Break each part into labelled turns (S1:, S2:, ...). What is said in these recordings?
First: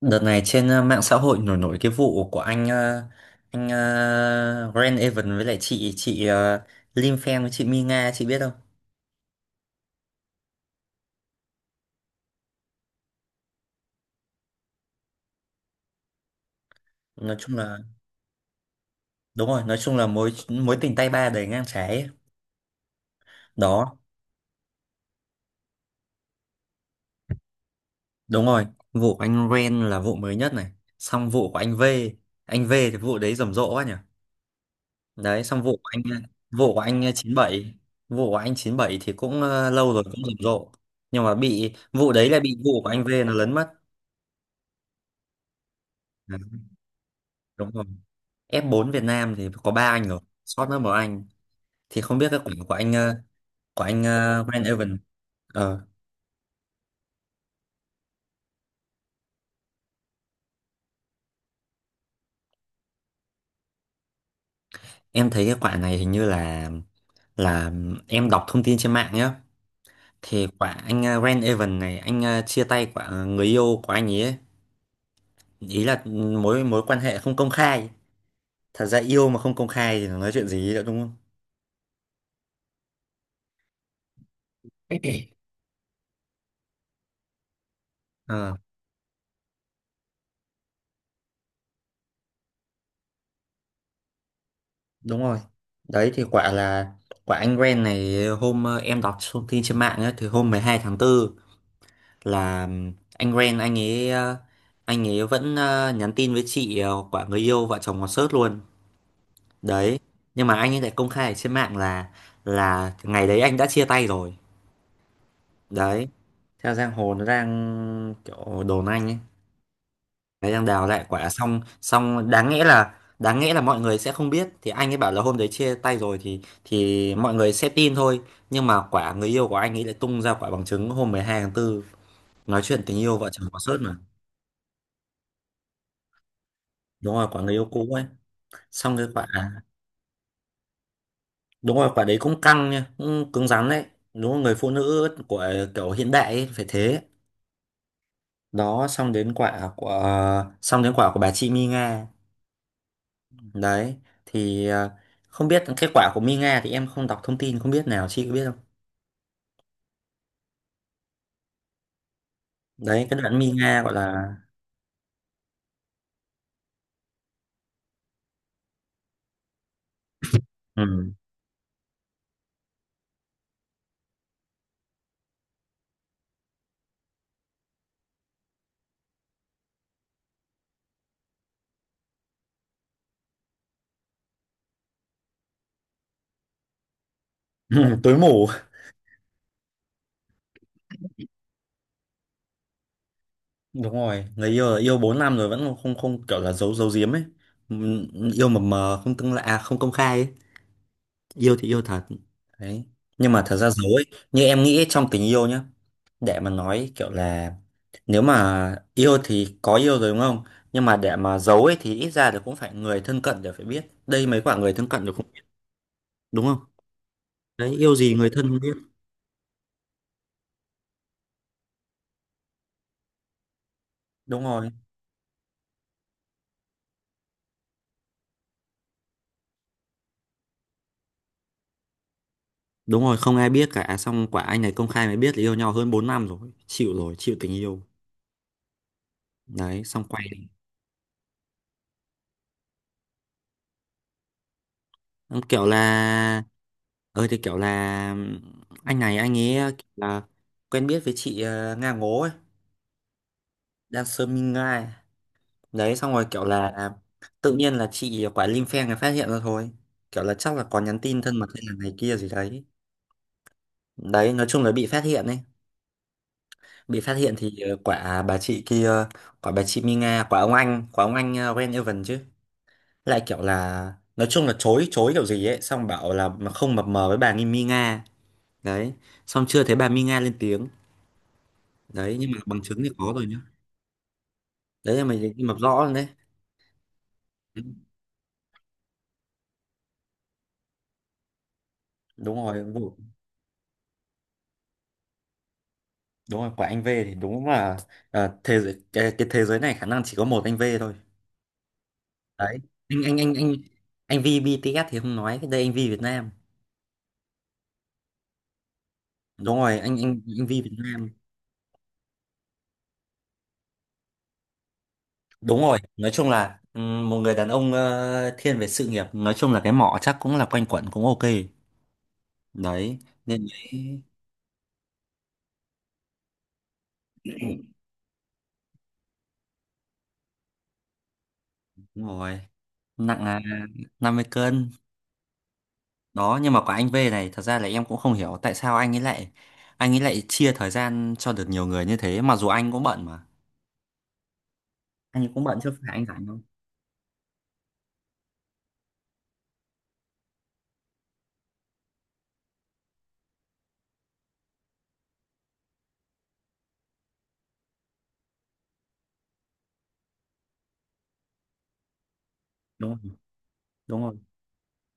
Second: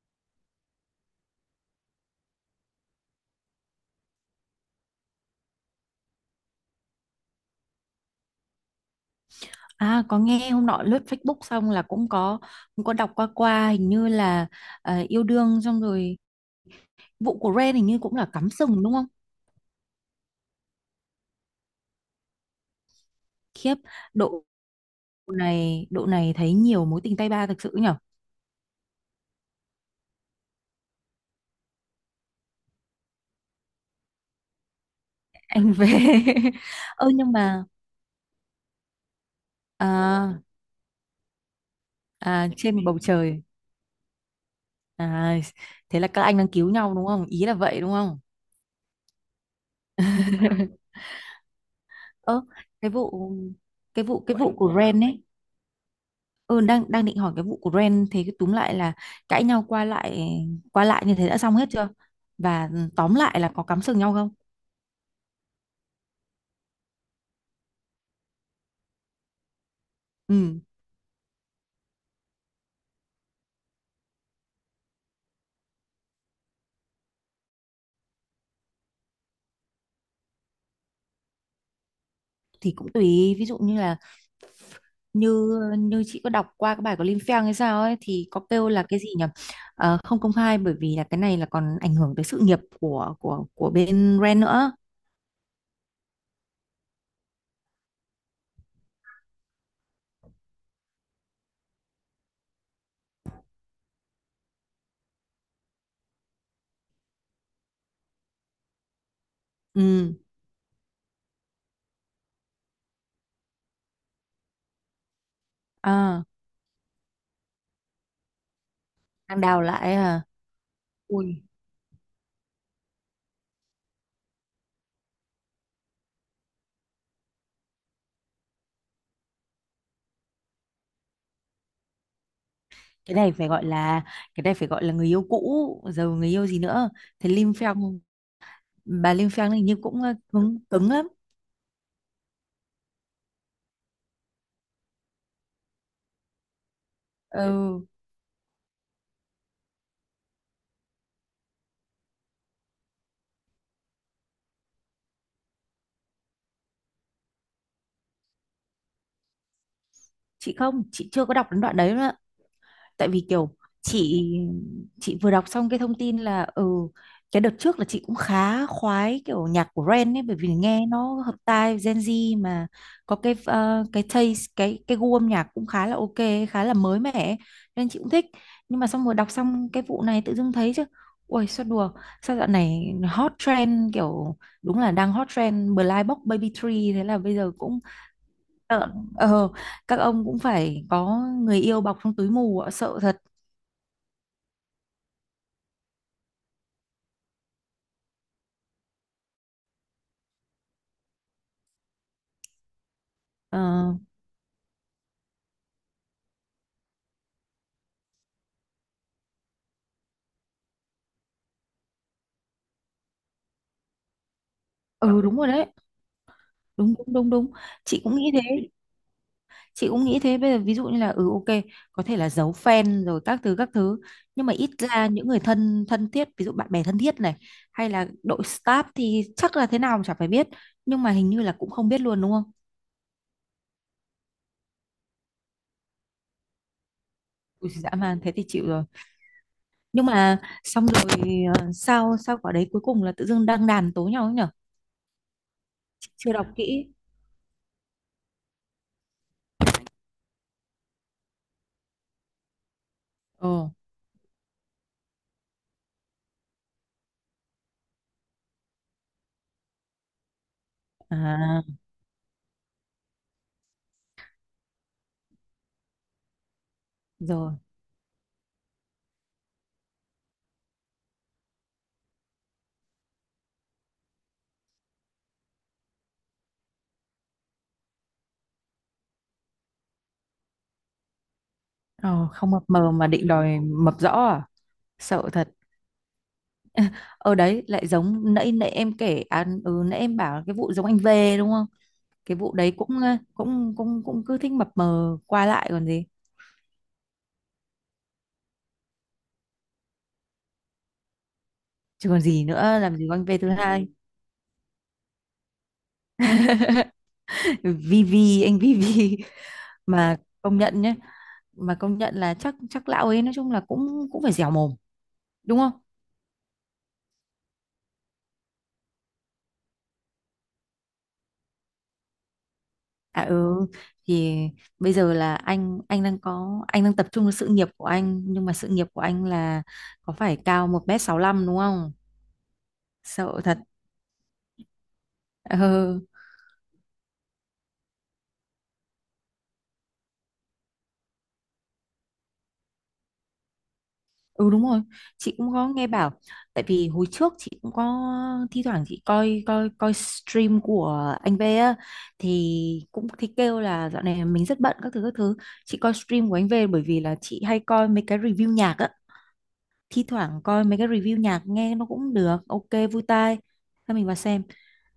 S1: Đợt này trên mạng xã hội nổi nổi cái vụ của anh Grant Evan với lại chị Lim Fan với chị Mi Nga, chị biết không?
S2: À, có nghe hôm nọ lướt Facebook xong là cũng có đọc qua qua hình như là yêu đương xong rồi,
S1: Nói
S2: vụ của
S1: chung
S2: Ren
S1: là
S2: hình như cũng là cắm sừng đúng không?
S1: đúng rồi, nói chung là mối mối tình tay ba đầy ngang trái ấy.
S2: Khiếp,
S1: Đó,
S2: độ độ này thấy nhiều mối tình tay ba thực sự nhở.
S1: đúng rồi. Vụ của anh Grant là vụ mới nhất này. Xong vụ của anh V thì vụ đấy rầm rộ quá nhỉ. Đấy, xong vụ
S2: Anh
S1: của
S2: về
S1: anh vụ của anh
S2: ơ
S1: ờ,
S2: nhưng
S1: chín
S2: mà
S1: bảy vụ của anh 97 thì cũng lâu rồi cũng rầm
S2: à,
S1: rộ. Nhưng mà bị vụ đấy là bị vụ
S2: trên
S1: của
S2: bầu
S1: anh V nó
S2: trời
S1: lấn mất.
S2: à, thế là các anh
S1: Đấy,
S2: đang cứu nhau đúng không, ý là
S1: đúng
S2: vậy
S1: rồi.
S2: đúng không?
S1: F4 Việt Nam thì có ba anh rồi, sót mất một anh, thì không biết cái
S2: Ơ
S1: quả của
S2: cái
S1: anh ờ,
S2: vụ
S1: của anh
S2: cái vụ cái
S1: uh,
S2: vụ
S1: Van
S2: của
S1: Evan
S2: Ren ấy,
S1: ờ,
S2: ừ, đang đang định hỏi cái vụ của Ren, thế cái túm lại là cãi nhau qua lại như thế đã xong hết chưa, và tóm lại là có cắm sừng nhau không?
S1: em thấy cái quả này hình như là, là em đọc thông tin trên mạng nhá, thì
S2: Ừ
S1: quả anh Van Evan này anh chia tay quả người yêu của anh ấy ấy. Ý là mối mối quan hệ không công khai. Thật ra yêu mà không công khai thì nói chuyện gì nữa đúng không.
S2: thì cũng tùy, ví dụ như là như như chị có đọc qua cái bài của Lim Feng hay sao ấy thì có
S1: Ờ,
S2: kêu là cái gì nhỉ. Ờ, không công khai bởi vì là cái này là còn ảnh hưởng tới sự nghiệp của bên Ren nữa.
S1: đúng rồi. Đấy thì quả là quả anh Ren này hôm em đọc thông tin trên mạng ấy, thì hôm 12 tháng 4 là anh Ren, anh ấy vẫn nhắn tin với chị quả người yêu, vợ chồng còn sớt luôn đấy.
S2: Ừ,
S1: Nhưng mà anh ấy lại công khai ở trên mạng là, ngày đấy anh đã chia tay rồi đấy.
S2: à,
S1: Theo giang hồ nó đang kiểu đồn anh ấy
S2: đang đào lại à.
S1: đấy đang đào lại quả,
S2: Ui,
S1: xong xong đáng nghĩa là, mọi người sẽ không biết thì anh ấy bảo là hôm đấy chia tay rồi thì mọi người sẽ tin thôi. Nhưng mà quả người yêu của anh ấy lại tung ra quả bằng chứng hôm 12 tháng 4 nói chuyện tình
S2: cái
S1: yêu vợ
S2: này
S1: chồng
S2: phải
S1: có
S2: gọi
S1: sớt mà.
S2: là, cái này phải gọi là người yêu cũ, giờ người yêu gì nữa.
S1: Đúng rồi,
S2: Thế
S1: quả
S2: Lim
S1: người yêu cũ
S2: Feng,
S1: ấy. Xong cái
S2: bà
S1: quả,
S2: Linh Phan hình như cũng cứng, cứng lắm.
S1: đúng rồi, quả đấy cũng căng nha, cũng cứng rắn đấy. Đúng rồi, người phụ nữ của kiểu hiện đại ấy, phải thế.
S2: Ừ,
S1: Đó, xong đến quả của bà chị Mi Nga đấy thì không biết kết quả của Mi Nga thì em không đọc thông tin không biết, nào chị có biết không.
S2: chị không, chị chưa có đọc đến đoạn đấy,
S1: Đấy
S2: tại
S1: cái
S2: vì
S1: đoạn Mi
S2: kiểu
S1: Nga gọi
S2: chị
S1: là,
S2: chị vừa đọc xong cái thông tin là ừ, cái đợt trước là chị cũng khá khoái kiểu nhạc của Ren ấy bởi vì nghe
S1: ừ.
S2: nó hợp tai Gen Z mà, có cái cái taste, cái gu âm nhạc cũng khá là ok, khá là mới mẻ ấy, nên chị cũng thích. Nhưng mà xong rồi đọc xong cái vụ này tự dưng thấy chứ, ôi sao đùa, sao dạo này hot trend kiểu đúng là đang hot trend Blind Box Baby Tree, thế là bây giờ cũng
S1: Tối mù.
S2: sợ. Ờ, các ông cũng phải có người yêu bọc trong túi mù ạ, sợ thật.
S1: Đúng rồi, người yêu yêu 4 năm rồi vẫn không không kiểu là giấu giấu giếm ấy. Ừ, yêu mập mờ không tương lạ à, không công khai ấy, yêu thì yêu thật. Đấy. Nhưng mà thật ra dấu
S2: Ờ,
S1: ấy, như em nghĩ trong tình yêu nhá, để mà nói kiểu là nếu mà yêu thì có yêu rồi đúng không? Nhưng mà để mà giấu ấy thì ít ra thì cũng phải người thân cận đều phải biết. Đây mấy quả người thân cận đều
S2: ừ
S1: không
S2: đúng
S1: biết,
S2: rồi đấy,
S1: đúng không,
S2: đúng đúng đúng đúng,
S1: đấy yêu
S2: chị
S1: gì
S2: cũng
S1: người
S2: nghĩ
S1: thân không
S2: thế,
S1: biết,
S2: chị cũng nghĩ thế. Bây giờ ví dụ như là ừ ok, có thể là giấu fan rồi các thứ các thứ,
S1: đúng
S2: nhưng mà
S1: rồi.
S2: ít ra những người thân thân thiết ví dụ bạn bè thân thiết này, hay là đội staff thì chắc là thế nào mà chả phải biết, nhưng mà hình như là cũng không biết luôn đúng không?
S1: Đúng rồi, không ai biết cả. Xong quả anh này công khai mới biết là yêu nhau hơn 4 năm rồi, chịu rồi, chịu tình
S2: Ui,
S1: yêu.
S2: dã man, thế thì chịu rồi.
S1: Đấy xong
S2: Nhưng
S1: quay,
S2: mà xong rồi sao sao quả đấy cuối cùng là tự dưng đăng đàn tố nhau ấy nhở,
S1: xong kiểu
S2: chưa
S1: là,
S2: đọc kỹ.
S1: thì kiểu là anh này anh ấy kiểu là quen biết với chị Nga Ngố ấy,
S2: Ồ,
S1: đang sơ minh ngai đấy, xong rồi kiểu là tự nhiên là chị quả Linh phen này phát hiện ra thôi, kiểu là chắc là có nhắn tin thân mật hay
S2: à,
S1: là này kia gì đấy, đấy nói chung là bị phát hiện ấy. Bị phát hiện
S2: rồi.
S1: thì quả bà chị kia, quả bà chị Minh Nga, quả ông anh, quả ông anh Ren Evan chứ, lại kiểu là nói chung là chối chối kiểu gì ấy, xong bảo là mà không mập mờ với bà nghi Mi Nga. Đấy, xong chưa thấy bà Mi Nga lên tiếng đấy
S2: Ờ,
S1: nhưng mà
S2: không
S1: bằng
S2: mập
S1: chứng thì
S2: mờ mà
S1: có rồi
S2: định
S1: nhá.
S2: đòi mập rõ à?
S1: Đấy là
S2: Sợ
S1: mình nhưng
S2: thật.
S1: mà rõ rồi đấy.
S2: Ở đấy lại giống nãy nãy em kể à, nãy em bảo cái vụ giống anh về đúng không,
S1: Đúng
S2: cái vụ
S1: rồi
S2: đấy cũng
S1: vụ,
S2: cũng cứ thích mập mờ qua lại còn gì,
S1: đúng rồi quả anh V thì đúng là thế giới cái thế giới này khả năng chỉ có một anh V thôi.
S2: chứ còn gì
S1: Đấy,
S2: nữa, làm
S1: anh
S2: gì có
S1: anh
S2: anh
S1: anh
S2: về thứ
S1: anh
S2: hai.
S1: anh V BTS thì không nói, cái đây anh V Việt Nam.
S2: Vivi, anh Vivi,
S1: Đúng rồi, anh
S2: mà
S1: anh anh V
S2: công
S1: Việt
S2: nhận nhé,
S1: Nam.
S2: mà công nhận là chắc chắc lão ấy nói chung là cũng cũng phải dẻo mồm đúng
S1: Đúng
S2: không?
S1: rồi, nói chung là một người đàn ông thiên về sự nghiệp, nói chung là cái mỏ chắc cũng là quanh quẩn cũng ok. Đấy
S2: À
S1: nên
S2: ừ,
S1: đấy
S2: thì bây giờ là anh đang tập trung vào sự nghiệp của anh, nhưng mà sự nghiệp của anh là có phải cao 1m65 đúng không?
S1: đúng rồi. Nặng là
S2: Sợ thật.
S1: 50 cân.
S2: Ờ,
S1: Đó, nhưng mà quả anh V này thật ra là em cũng không hiểu tại sao anh ấy lại, chia thời gian cho được nhiều người như thế mặc dù anh cũng bận mà.
S2: ừ đúng rồi,
S1: Anh
S2: chị
S1: cũng
S2: cũng
S1: bận
S2: có
S1: chứ
S2: nghe
S1: phải anh
S2: bảo,
S1: rảnh không.
S2: tại vì hồi trước chị cũng có thi thoảng chị coi coi coi stream của anh V á, thì cũng thì kêu là dạo này mình rất bận các thứ các thứ, chị coi stream của anh V bởi vì là chị hay coi mấy cái review nhạc á, thi thoảng coi mấy cái review nhạc nghe nó cũng được ok,
S1: Đúng
S2: vui
S1: rồi,
S2: tai, thế
S1: đúng
S2: mình vào
S1: rồi,
S2: xem,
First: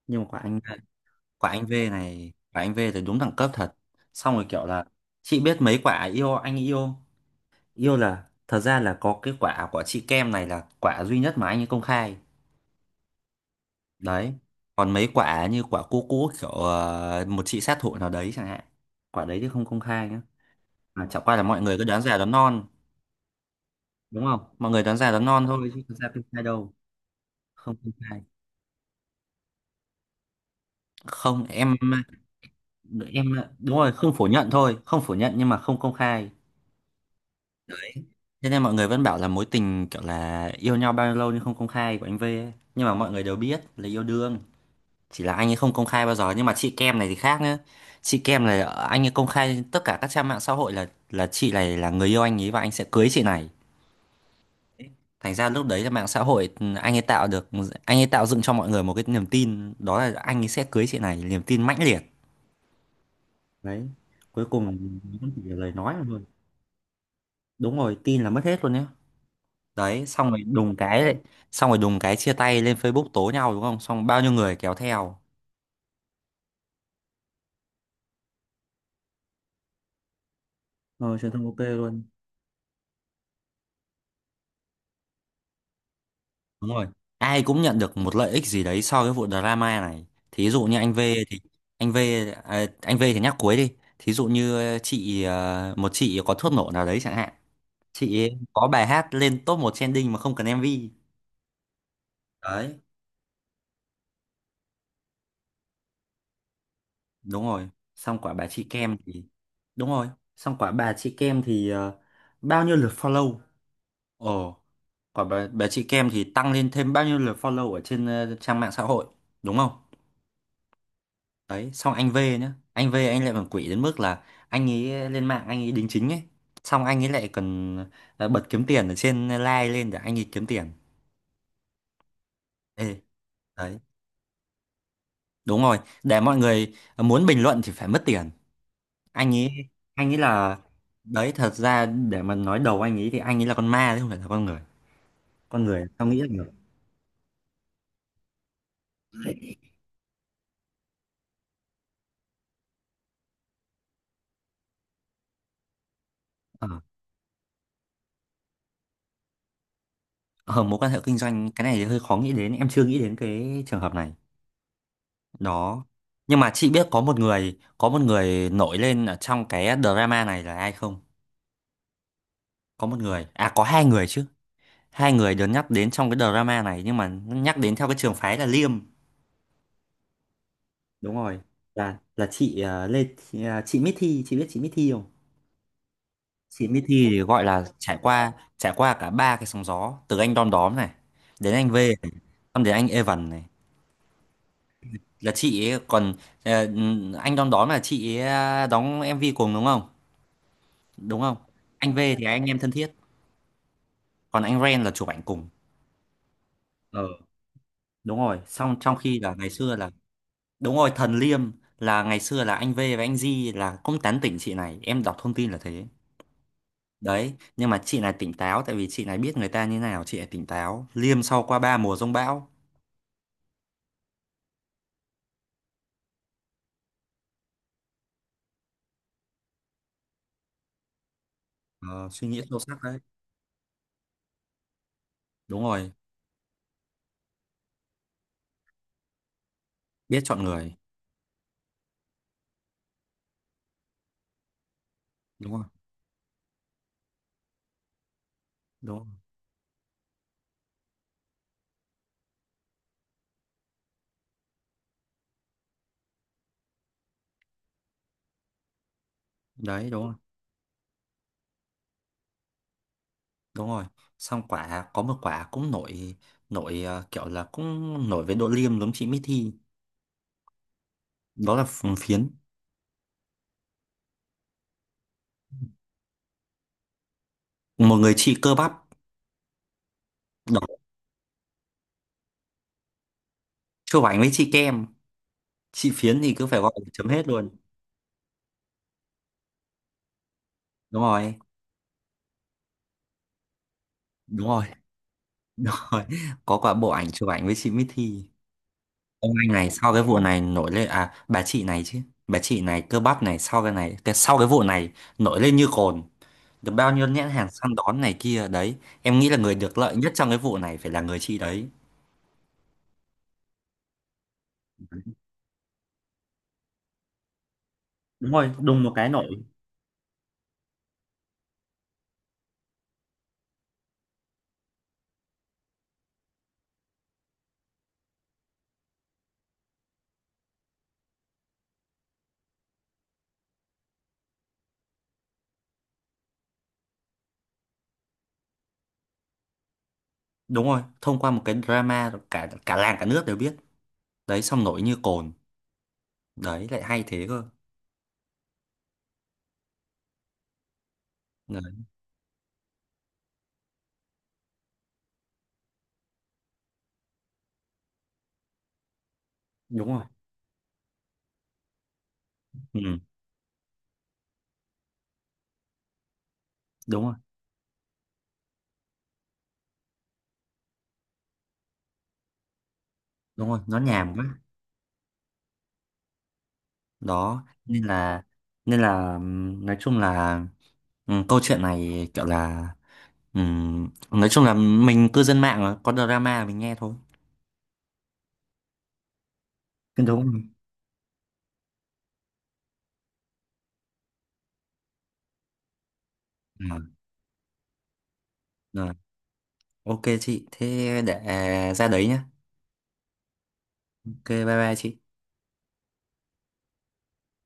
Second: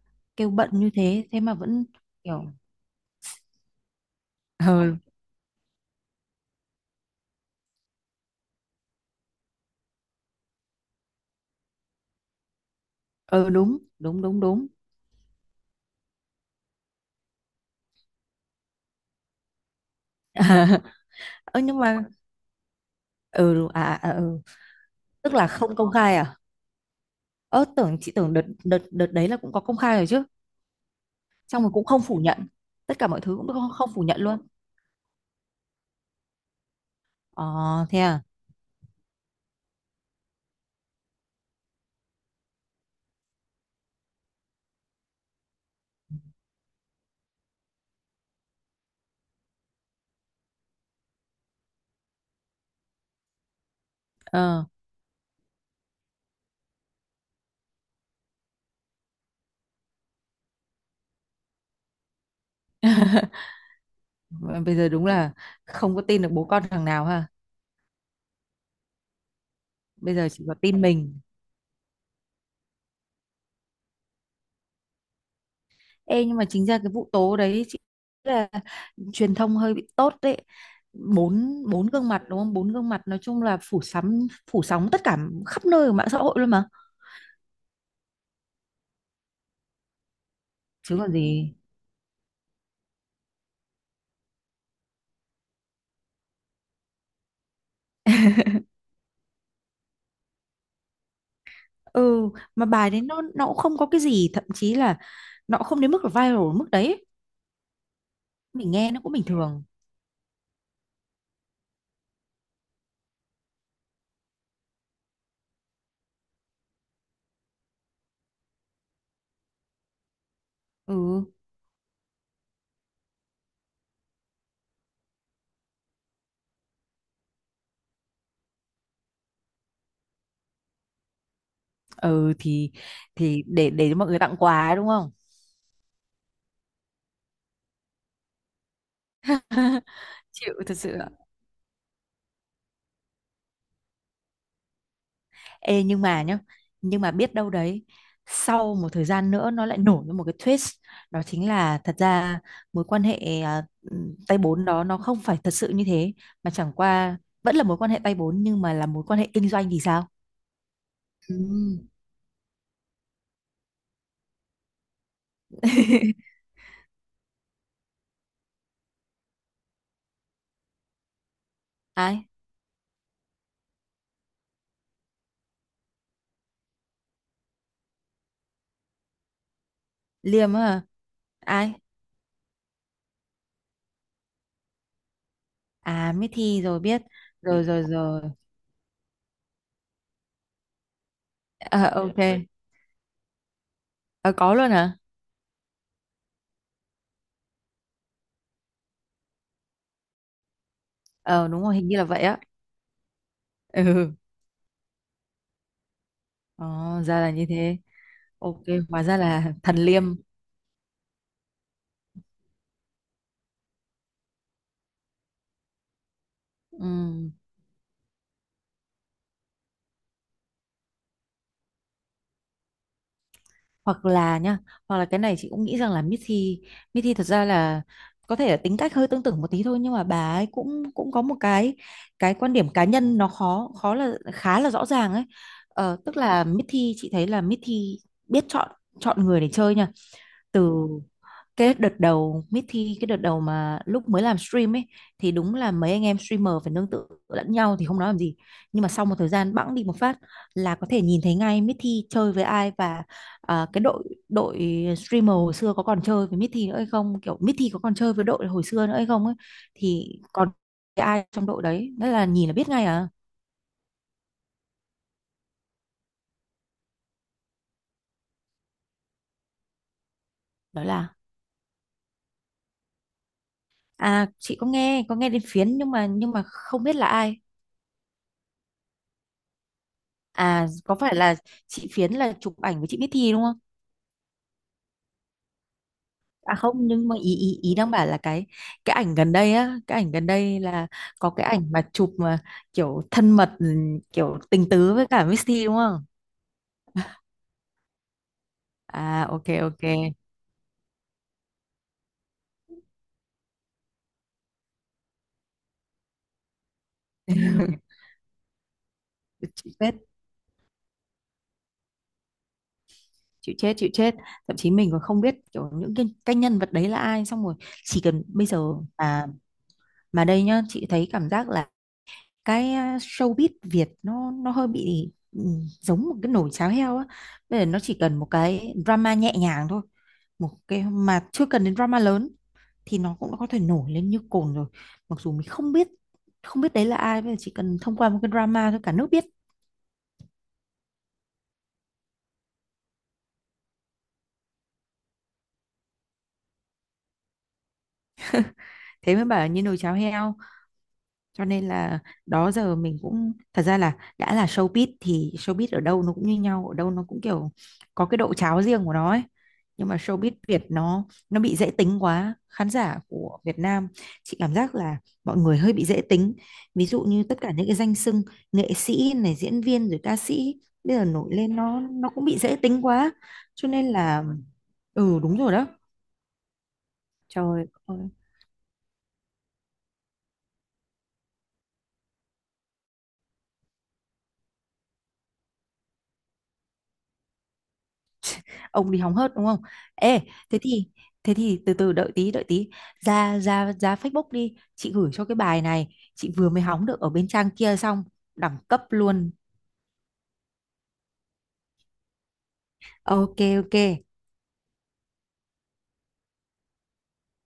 S1: nhưng mà
S2: kêu bận như thế thế
S1: quả
S2: mà
S1: anh V
S2: vẫn
S1: này,
S2: kiểu
S1: quả anh V thì đúng đẳng cấp thật. Xong rồi
S2: ờ
S1: kiểu là, chị biết mấy quả yêu anh, yêu yêu là thật ra là có cái quả của chị Kem này là quả duy nhất mà anh ấy công khai.
S2: ờ đúng đúng
S1: Đấy,
S2: đúng đúng.
S1: còn mấy quả như quả cũ cũ kiểu một chị sát thủ nào đấy chẳng hạn. Quả đấy thì không công khai nhá, mà chẳng qua là
S2: Ờ
S1: mọi người
S2: nhưng
S1: cứ đoán
S2: mà
S1: già đoán non,
S2: ừ
S1: đúng
S2: ừ.
S1: không, mọi người đoán già đoán
S2: Tức
S1: non
S2: là
S1: thôi
S2: không
S1: chứ
S2: công
S1: thật ra
S2: khai
S1: công
S2: à?
S1: khai đâu.
S2: Ơ
S1: Không công
S2: tưởng, chị
S1: khai.
S2: tưởng đợt đợt đợt đấy là cũng có công khai rồi chứ.
S1: Không
S2: Xong rồi
S1: em.
S2: cũng không phủ nhận. Tất cả mọi
S1: Em,
S2: thứ cũng không,
S1: đúng
S2: không
S1: rồi,
S2: phủ
S1: không
S2: nhận
S1: phủ
S2: luôn.
S1: nhận thôi, không phủ nhận nhưng mà không công khai.
S2: Ờ, thế à?
S1: Thế nên mọi người vẫn bảo là mối tình kiểu là yêu nhau bao nhiêu lâu nhưng không công khai của anh V ấy. Nhưng mà mọi người đều biết là yêu đương, chỉ là anh ấy không công khai bao giờ. Nhưng mà chị Kem này thì khác nữa. Chị Kem này anh ấy công khai trên tất cả các trang mạng xã hội là, chị này là người yêu anh ấy và anh sẽ cưới chị này.
S2: Ờ,
S1: Thành ra lúc đấy là mạng xã hội, anh ấy tạo được anh ấy tạo dựng cho mọi người một cái niềm tin, đó là anh ấy sẽ cưới chị này, niềm tin mãnh liệt đấy. Cuối cùng
S2: bây giờ đúng
S1: vẫn
S2: là
S1: chỉ là lời nói
S2: không có
S1: thôi.
S2: tin được bố con thằng nào ha.
S1: Đúng rồi, tin là mất hết luôn nhá. Đấy
S2: Bây giờ
S1: xong rồi
S2: chỉ có
S1: đùng
S2: tin
S1: cái đấy
S2: mình.
S1: Xong rồi đùng cái chia tay lên Facebook tố nhau đúng không, xong bao nhiêu người kéo theo.
S2: Ê nhưng mà chính ra cái vụ tố đấy chị nghĩ là truyền thông hơi bị tốt đấy.
S1: Ờ Truyền thông ok
S2: Bốn bốn
S1: luôn,
S2: gương mặt đúng không? Bốn gương mặt nói chung là phủ sóng, phủ sóng tất cả khắp nơi ở mạng xã hội luôn mà.
S1: đúng rồi. Ai cũng nhận được một lợi ích gì đấy sau cái vụ drama này. Thí dụ như anh
S2: Chứ
S1: V
S2: còn
S1: thì
S2: gì.
S1: anh V, à, anh V thì nhắc cuối đi. Thí dụ như một chị có thuốc nổ nào đấy chẳng hạn, chị ấy có bài hát lên top 1 trending mà không cần MV
S2: Ừ, mà
S1: đấy,
S2: bài đấy nó cũng không có cái gì, thậm chí là nó cũng không đến mức là viral ở mức đấy,
S1: đúng rồi. Xong quả bà chị
S2: mình nghe
S1: Kem
S2: nó cũng bình
S1: thì
S2: thường.
S1: đúng rồi, xong quả bà chị Kem thì bao nhiêu lượt follow. Ồ, còn bà chị Kem thì tăng lên thêm bao nhiêu lượt follow ở trên trang mạng xã hội, đúng không?
S2: Ừ
S1: Đấy, xong anh V nhá. Anh V anh lại còn quỷ đến mức là anh ấy lên mạng anh ấy đính chính ấy. Xong anh ấy lại còn bật kiếm tiền ở trên like lên để anh ấy kiếm tiền.
S2: ừ thì
S1: Ê,
S2: thì để
S1: đấy,
S2: để cho mọi người tặng quà ấy, đúng không?
S1: đúng rồi. Để mọi người muốn bình luận thì phải mất tiền. Anh ấy, anh ấy
S2: Chịu
S1: là...
S2: thật sự ạ.
S1: Đấy, thật ra để mà nói đầu anh ấy thì anh ấy là con ma chứ không phải là con người. Con
S2: Ê
S1: người
S2: nhưng
S1: sao nghĩ
S2: mà nhá
S1: được.
S2: nhưng mà biết đâu đấy sau một thời gian nữa nó lại nổi ra một cái twist, đó chính là thật ra mối quan hệ tay bốn đó nó không phải thật sự như thế, mà chẳng
S1: Được.
S2: qua vẫn là mối quan hệ tay bốn nhưng mà là mối quan hệ kinh doanh thì sao.
S1: Ở mối quan hệ kinh doanh cái này thì
S2: Ừm.
S1: hơi khó nghĩ đến, em chưa nghĩ đến cái trường hợp này. Đó, nhưng mà chị biết có một người nổi lên ở trong cái drama này là ai không?
S2: Ai,
S1: Có một người, à có hai người chứ, hai người được nhắc đến trong cái drama này nhưng mà nhắc đến theo cái trường phái là Liêm.
S2: liêm á hả?
S1: Đúng rồi,
S2: Ai,
S1: là chị Lê, chị, chị Mỹ Thi, chị biết chị Mỹ Thi không?
S2: à mới thi
S1: Chị
S2: rồi
S1: Mỹ
S2: biết,
S1: Thi thì gọi
S2: rồi
S1: là
S2: rồi
S1: trải
S2: rồi.
S1: qua, cả ba cái sóng gió, từ anh Đom Đóm này đến anh V
S2: Ờ,
S1: này,
S2: ok.
S1: xong đến anh Evan này.
S2: Ờ, có luôn hả?
S1: Là chị ấy còn ờ, anh đón đón là chị ấy à, đóng MV cùng đúng không, đúng không.
S2: Ờ, đúng rồi, hình
S1: Anh V
S2: như là vậy
S1: thì
S2: á.
S1: anh em thân thiết,
S2: Ừ.
S1: còn anh Ren là chụp ảnh cùng.
S2: Ờ,
S1: ờ
S2: ra là như thế.
S1: Đúng rồi,
S2: Ok,
S1: xong trong
S2: hóa ra
S1: khi là ngày
S2: là
S1: xưa
S2: thần
S1: là
S2: liêm.
S1: đúng rồi Thần Liêm là ngày xưa là anh V và anh Di là cũng tán tỉnh chị này, em đọc thông tin là thế.
S2: Ừm,
S1: Đấy nhưng mà chị này tỉnh táo, tại vì chị này biết người ta như nào, chị này tỉnh táo Liêm sau qua ba mùa giông bão.
S2: Hoặc là nhá, hoặc là cái này chị cũng nghĩ rằng là Missy thật ra là có thể là tính cách hơi tương tự một tí thôi, nhưng mà bà ấy cũng cũng có một cái
S1: Ờ, suy
S2: cái
S1: nghĩ
S2: quan
S1: sâu
S2: điểm
S1: sắc
S2: cá
S1: đấy,
S2: nhân nó khó khó là khá là rõ ràng ấy.
S1: đúng rồi,
S2: Ờ, tức là Missy, chị thấy là Missy biết chọn chọn người để chơi nha,
S1: biết chọn
S2: từ
S1: người,
S2: cái đợt đầu mới thi, cái đợt đầu mà lúc mới làm stream ấy, thì
S1: đúng
S2: đúng
S1: rồi,
S2: là mấy anh em streamer phải nương tựa lẫn nhau thì không nói làm gì, nhưng mà
S1: đúng rồi.
S2: sau một thời gian bẵng đi một phát là có thể nhìn thấy ngay Mithi chơi với ai, và cái đội đội streamer hồi xưa có còn chơi với Mithi nữa hay không, kiểu Mithi có còn chơi với đội hồi xưa nữa hay không ấy,
S1: Đấy đúng rồi,
S2: thì còn cái ai trong đội đấy đó là nhìn là biết ngay à.
S1: đúng rồi. Xong quả có một quả cũng nổi, nổi kiểu là cũng nổi với độ liêm giống chị Mithy,
S2: Đó là,
S1: đó là phiến,
S2: à chị có nghe đến Phiến nhưng mà không biết là ai.
S1: một người chị cơ bắp. Đó,
S2: À có phải là chị Phiến là chụp ảnh với chị Bích Thi đúng không?
S1: chụp ảnh với chị Kem. Chị Phiến thì cứ
S2: À
S1: phải gọi
S2: không,
S1: là
S2: nhưng
S1: chấm
S2: mà
S1: hết
S2: ý
S1: luôn.
S2: ý ý đang bảo là cái ảnh gần đây á, cái ảnh gần đây là
S1: Đúng
S2: có
S1: rồi,
S2: cái ảnh mà chụp mà kiểu thân mật, kiểu
S1: đúng rồi,
S2: tình tứ với cả Miss Thi
S1: đúng
S2: đúng
S1: rồi,
S2: không?
S1: có quả bộ ảnh chụp ảnh với chị Mithy.
S2: À
S1: Ông
S2: ok
S1: anh này sau cái
S2: ok.
S1: vụ này nổi lên, à bà chị này chứ, bà chị này cơ bắp này sau cái này, sau cái vụ này nổi lên như cồn, được bao nhiêu nhãn hàng săn đón này kia đấy. Em nghĩ là người
S2: Chịu
S1: được lợi
S2: chết,
S1: nhất trong cái vụ này phải là người chị đấy.
S2: chịu chết, chịu chết. Thậm chí mình còn không biết kiểu những cái nhân vật đấy là ai, xong rồi chỉ cần
S1: Đúng
S2: bây
S1: rồi,
S2: giờ
S1: đùng một cái
S2: mà
S1: nổi.
S2: mà đây nhá, chị thấy cảm giác là cái showbiz Việt nó hơi bị giống một cái nồi cháo heo á, bây giờ nó chỉ cần một cái drama nhẹ nhàng thôi, một cái mà chưa cần đến drama lớn thì nó cũng đã có thể nổi lên như cồn rồi, mặc dù mình không biết không biết đấy là ai, bây giờ chỉ cần thông qua một cái drama thôi cả nước biết.
S1: Đúng rồi, thông qua một cái drama rồi cả cả làng cả nước đều biết. Đấy xong nổi như cồn, đấy lại hay thế cơ.
S2: Thế mới bảo là như nồi cháo heo, cho nên
S1: Đấy,
S2: là đó giờ mình cũng thật ra là đã là showbiz thì showbiz ở đâu nó cũng như nhau, ở đâu nó cũng kiểu có cái độ cháo riêng của nó ấy,
S1: đúng
S2: nhưng mà
S1: rồi.
S2: showbiz Việt nó bị dễ tính quá, khán
S1: Ừ,
S2: giả của Việt Nam, chị cảm giác là mọi người hơi bị dễ tính, ví dụ
S1: đúng rồi,
S2: như tất cả những cái danh xưng nghệ sĩ này diễn viên rồi ca sĩ bây giờ nổi lên nó cũng bị dễ tính quá,
S1: đúng rồi,
S2: cho
S1: nó
S2: nên
S1: nhàm
S2: là
S1: quá.
S2: ừ đúng rồi đó.
S1: Đó
S2: Trời
S1: nên
S2: ơi,
S1: là, nói chung là, câu chuyện này kiểu là, nói chung là mình cư dân mạng mà, có drama mình nghe thôi,
S2: ông đi hóng hớt đúng không. Ê,
S1: đúng rồi.
S2: thế thì thế thì từ từ đợi tí đợi tí, ra ra ra Facebook đi, chị gửi cho cái bài này, chị vừa mới hóng
S1: Ừ,
S2: được ở bên trang kia xong, đẳng cấp
S1: rồi.
S2: luôn.
S1: Ok chị thế để, ra đấy nhá.
S2: Ok, ok.
S1: Ok, bye bye chị.